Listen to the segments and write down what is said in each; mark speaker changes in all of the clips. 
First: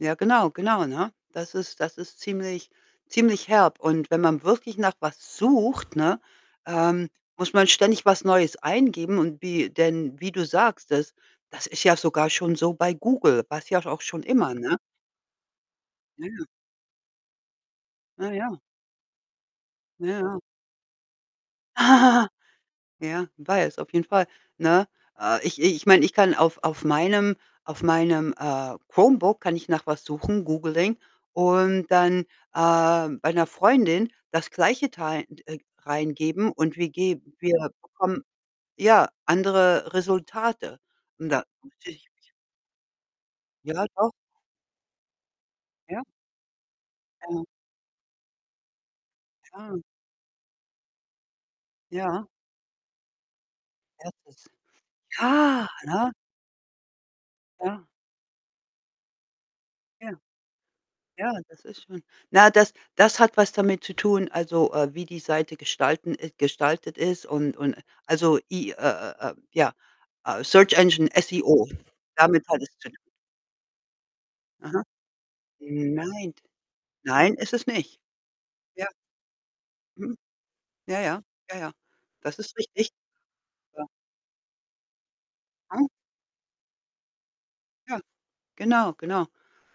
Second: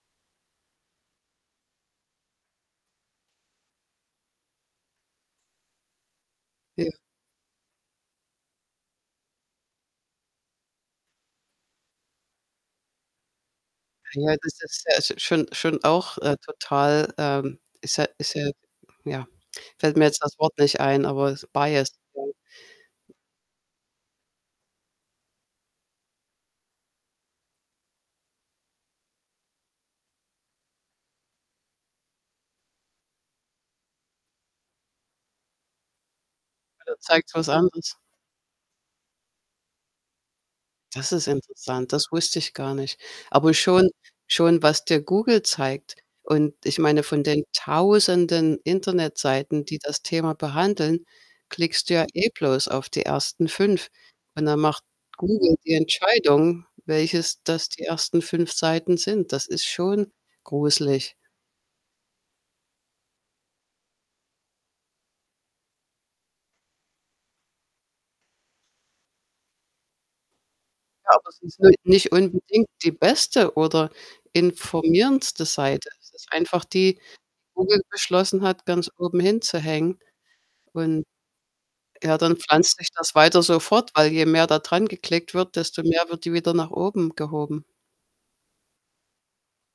Speaker 1: Ja genau, genau, ne? Das ist das ist ziemlich ziemlich herb und wenn man wirklich nach was sucht, ne,
Speaker 2: Ja.
Speaker 1: ähm, muss man ständig was Neues eingeben. Und wie, denn wie du sagst, das das ist ja sogar schon so bei Google, war's ja auch schon
Speaker 2: Ja,
Speaker 1: immer,
Speaker 2: das
Speaker 1: ne?
Speaker 2: ist, ja, schon schon auch,
Speaker 1: Ja,
Speaker 2: äh,
Speaker 1: ja.
Speaker 2: total ähm, ist ja
Speaker 1: Ja,
Speaker 2: ist ja,
Speaker 1: ja.
Speaker 2: ja, fällt mir
Speaker 1: Ja,
Speaker 2: jetzt das
Speaker 1: ja.
Speaker 2: Wort nicht ein, aber Bias. [unintelligible]
Speaker 1: Ja, ich weiß, auf jeden Fall, ne? Äh, ich ich meine, ich kann auf auf meinem auf meinem, äh, Chromebook kann ich nach was suchen, googeling und dann, äh, bei 'ner Freundin das Gleiche tei 'n äh, reingeben und
Speaker 2: Ja
Speaker 1: wir
Speaker 2: da
Speaker 1: ge
Speaker 2: zeigt's was
Speaker 1: wir
Speaker 2: anderes.
Speaker 1: bekommen, ja, andere Resultate.
Speaker 2: Das ist
Speaker 1: Und da muss
Speaker 2: interessant, das
Speaker 1: ich mich
Speaker 2: wusste ich gar nicht. Aber
Speaker 1: Ja,
Speaker 2: schon
Speaker 1: doch.
Speaker 2: schon was dir Google zeigt
Speaker 1: Ja.
Speaker 2: und ich meine, von den
Speaker 1: Ja.
Speaker 2: 1.000en Internetseiten,
Speaker 1: Ja.
Speaker 2: die das Thema behandeln, klickst du ja
Speaker 1: Ja.
Speaker 2: eh bloß auf die 1. 5 und
Speaker 1: 1.
Speaker 2: dann macht Google
Speaker 1: Ja,
Speaker 2: die
Speaker 1: ne?
Speaker 2: Entscheidung, welches das die
Speaker 1: Ja.
Speaker 2: 1. 5 Seiten sind. Das ist
Speaker 1: Ja.
Speaker 2: schon gruselig.
Speaker 1: Ja, das ist schon Na, das das hat was damit zu tun, also, äh, wie die Seite gestalten ist gestaltet ist und und also, I äh äh ja, äh Search Engine,
Speaker 2: Ja, aber sie
Speaker 1: SEO,
Speaker 2: sind nicht
Speaker 1: damit hat
Speaker 2: unbedingt
Speaker 1: es zu
Speaker 2: die
Speaker 1: tun.
Speaker 2: beste oder
Speaker 1: Aha.
Speaker 2: informierendste Seite. Es ist
Speaker 1: Nein.
Speaker 2: einfach die, die
Speaker 1: Nein, ist es
Speaker 2: Google
Speaker 1: nicht.
Speaker 2: beschlossen hat,
Speaker 1: Ja.
Speaker 2: ganz oben hinzuhängen.
Speaker 1: Mhm. Ja,
Speaker 2: Und
Speaker 1: ja. Ja, ja,
Speaker 2: ja, dann
Speaker 1: das ist
Speaker 2: pflanzt sich
Speaker 1: richtig.
Speaker 2: das weiter so
Speaker 1: Ja.
Speaker 2: fort, weil je mehr da dran geklickt wird, desto mehr wird die wieder nach oben gehoben.
Speaker 1: Ja. Genau, genau.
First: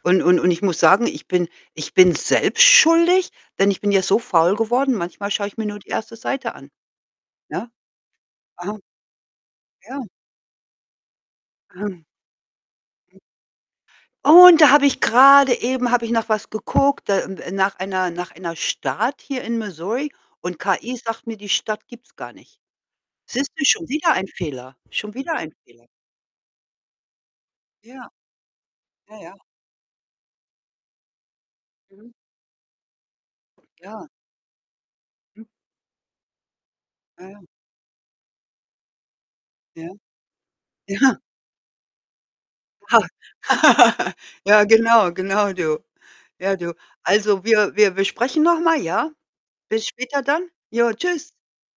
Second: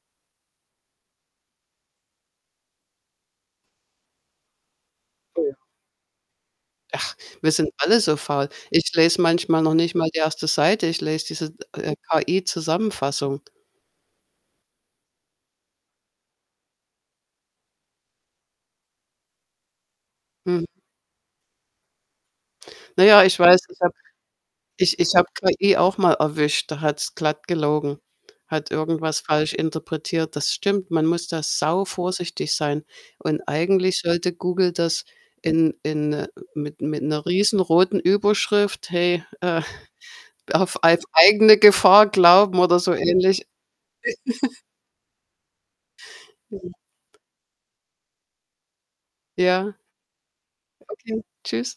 Speaker 1: Und und und ich muss sagen, ich bin ich bin selbst schuldig, denn ich bin ja so faul geworden. Manchmal schaue
Speaker 2: Ja.
Speaker 1: ich mir nur die 1. Seite an.
Speaker 2: Ach, wir
Speaker 1: Ja.
Speaker 2: sind alle so faul.
Speaker 1: Aha.
Speaker 2: Ich lese manchmal noch nicht
Speaker 1: Ja.
Speaker 2: mal die 1. Seite, ich lese diese, äh, KI-Zusammenfassung.
Speaker 1: Und da habe ich grade eben habe ich nach was geguckt, da m äh, nach einer nach einer Stadt hier in Missouri und
Speaker 2: Mhm.
Speaker 1: KI sagt mir, die Stadt gibt's gar nicht.
Speaker 2: Na ja, ich
Speaker 1: Siehst
Speaker 2: weiß,
Speaker 1: du,
Speaker 2: ich
Speaker 1: schon
Speaker 2: habe
Speaker 1: wieder ein Fehler.
Speaker 2: ich
Speaker 1: Schon
Speaker 2: ich habe
Speaker 1: wieder ein
Speaker 2: KI
Speaker 1: Fehler.
Speaker 2: auch mal erwischt, da hat's glatt gelogen,
Speaker 1: Ja.
Speaker 2: hat
Speaker 1: Ja,
Speaker 2: irgendwas
Speaker 1: ja.
Speaker 2: falsch interpretiert. Das stimmt, man muss da
Speaker 1: Mhm.
Speaker 2: sauvorsichtig sein und eigentlich
Speaker 1: Ja.
Speaker 2: sollte Google das
Speaker 1: Mhm.
Speaker 2: in in mit mit 'ner
Speaker 1: Ah, ja.
Speaker 2: riesen roten Überschrift: „Hey, äh,
Speaker 1: Ja.
Speaker 2: auf ei
Speaker 1: Ja.
Speaker 2: eigene Gefahr glauben“, oder so ähnlich.
Speaker 1: Ja, genau. Genau, du. Ja,
Speaker 2: Ja.
Speaker 1: du. Also, wir wir wir sprechen noch mal, ja?
Speaker 2: Ja.
Speaker 1: Bis später dann. Jo,
Speaker 2: Okay,
Speaker 1: tschüss.
Speaker 2: tschüss.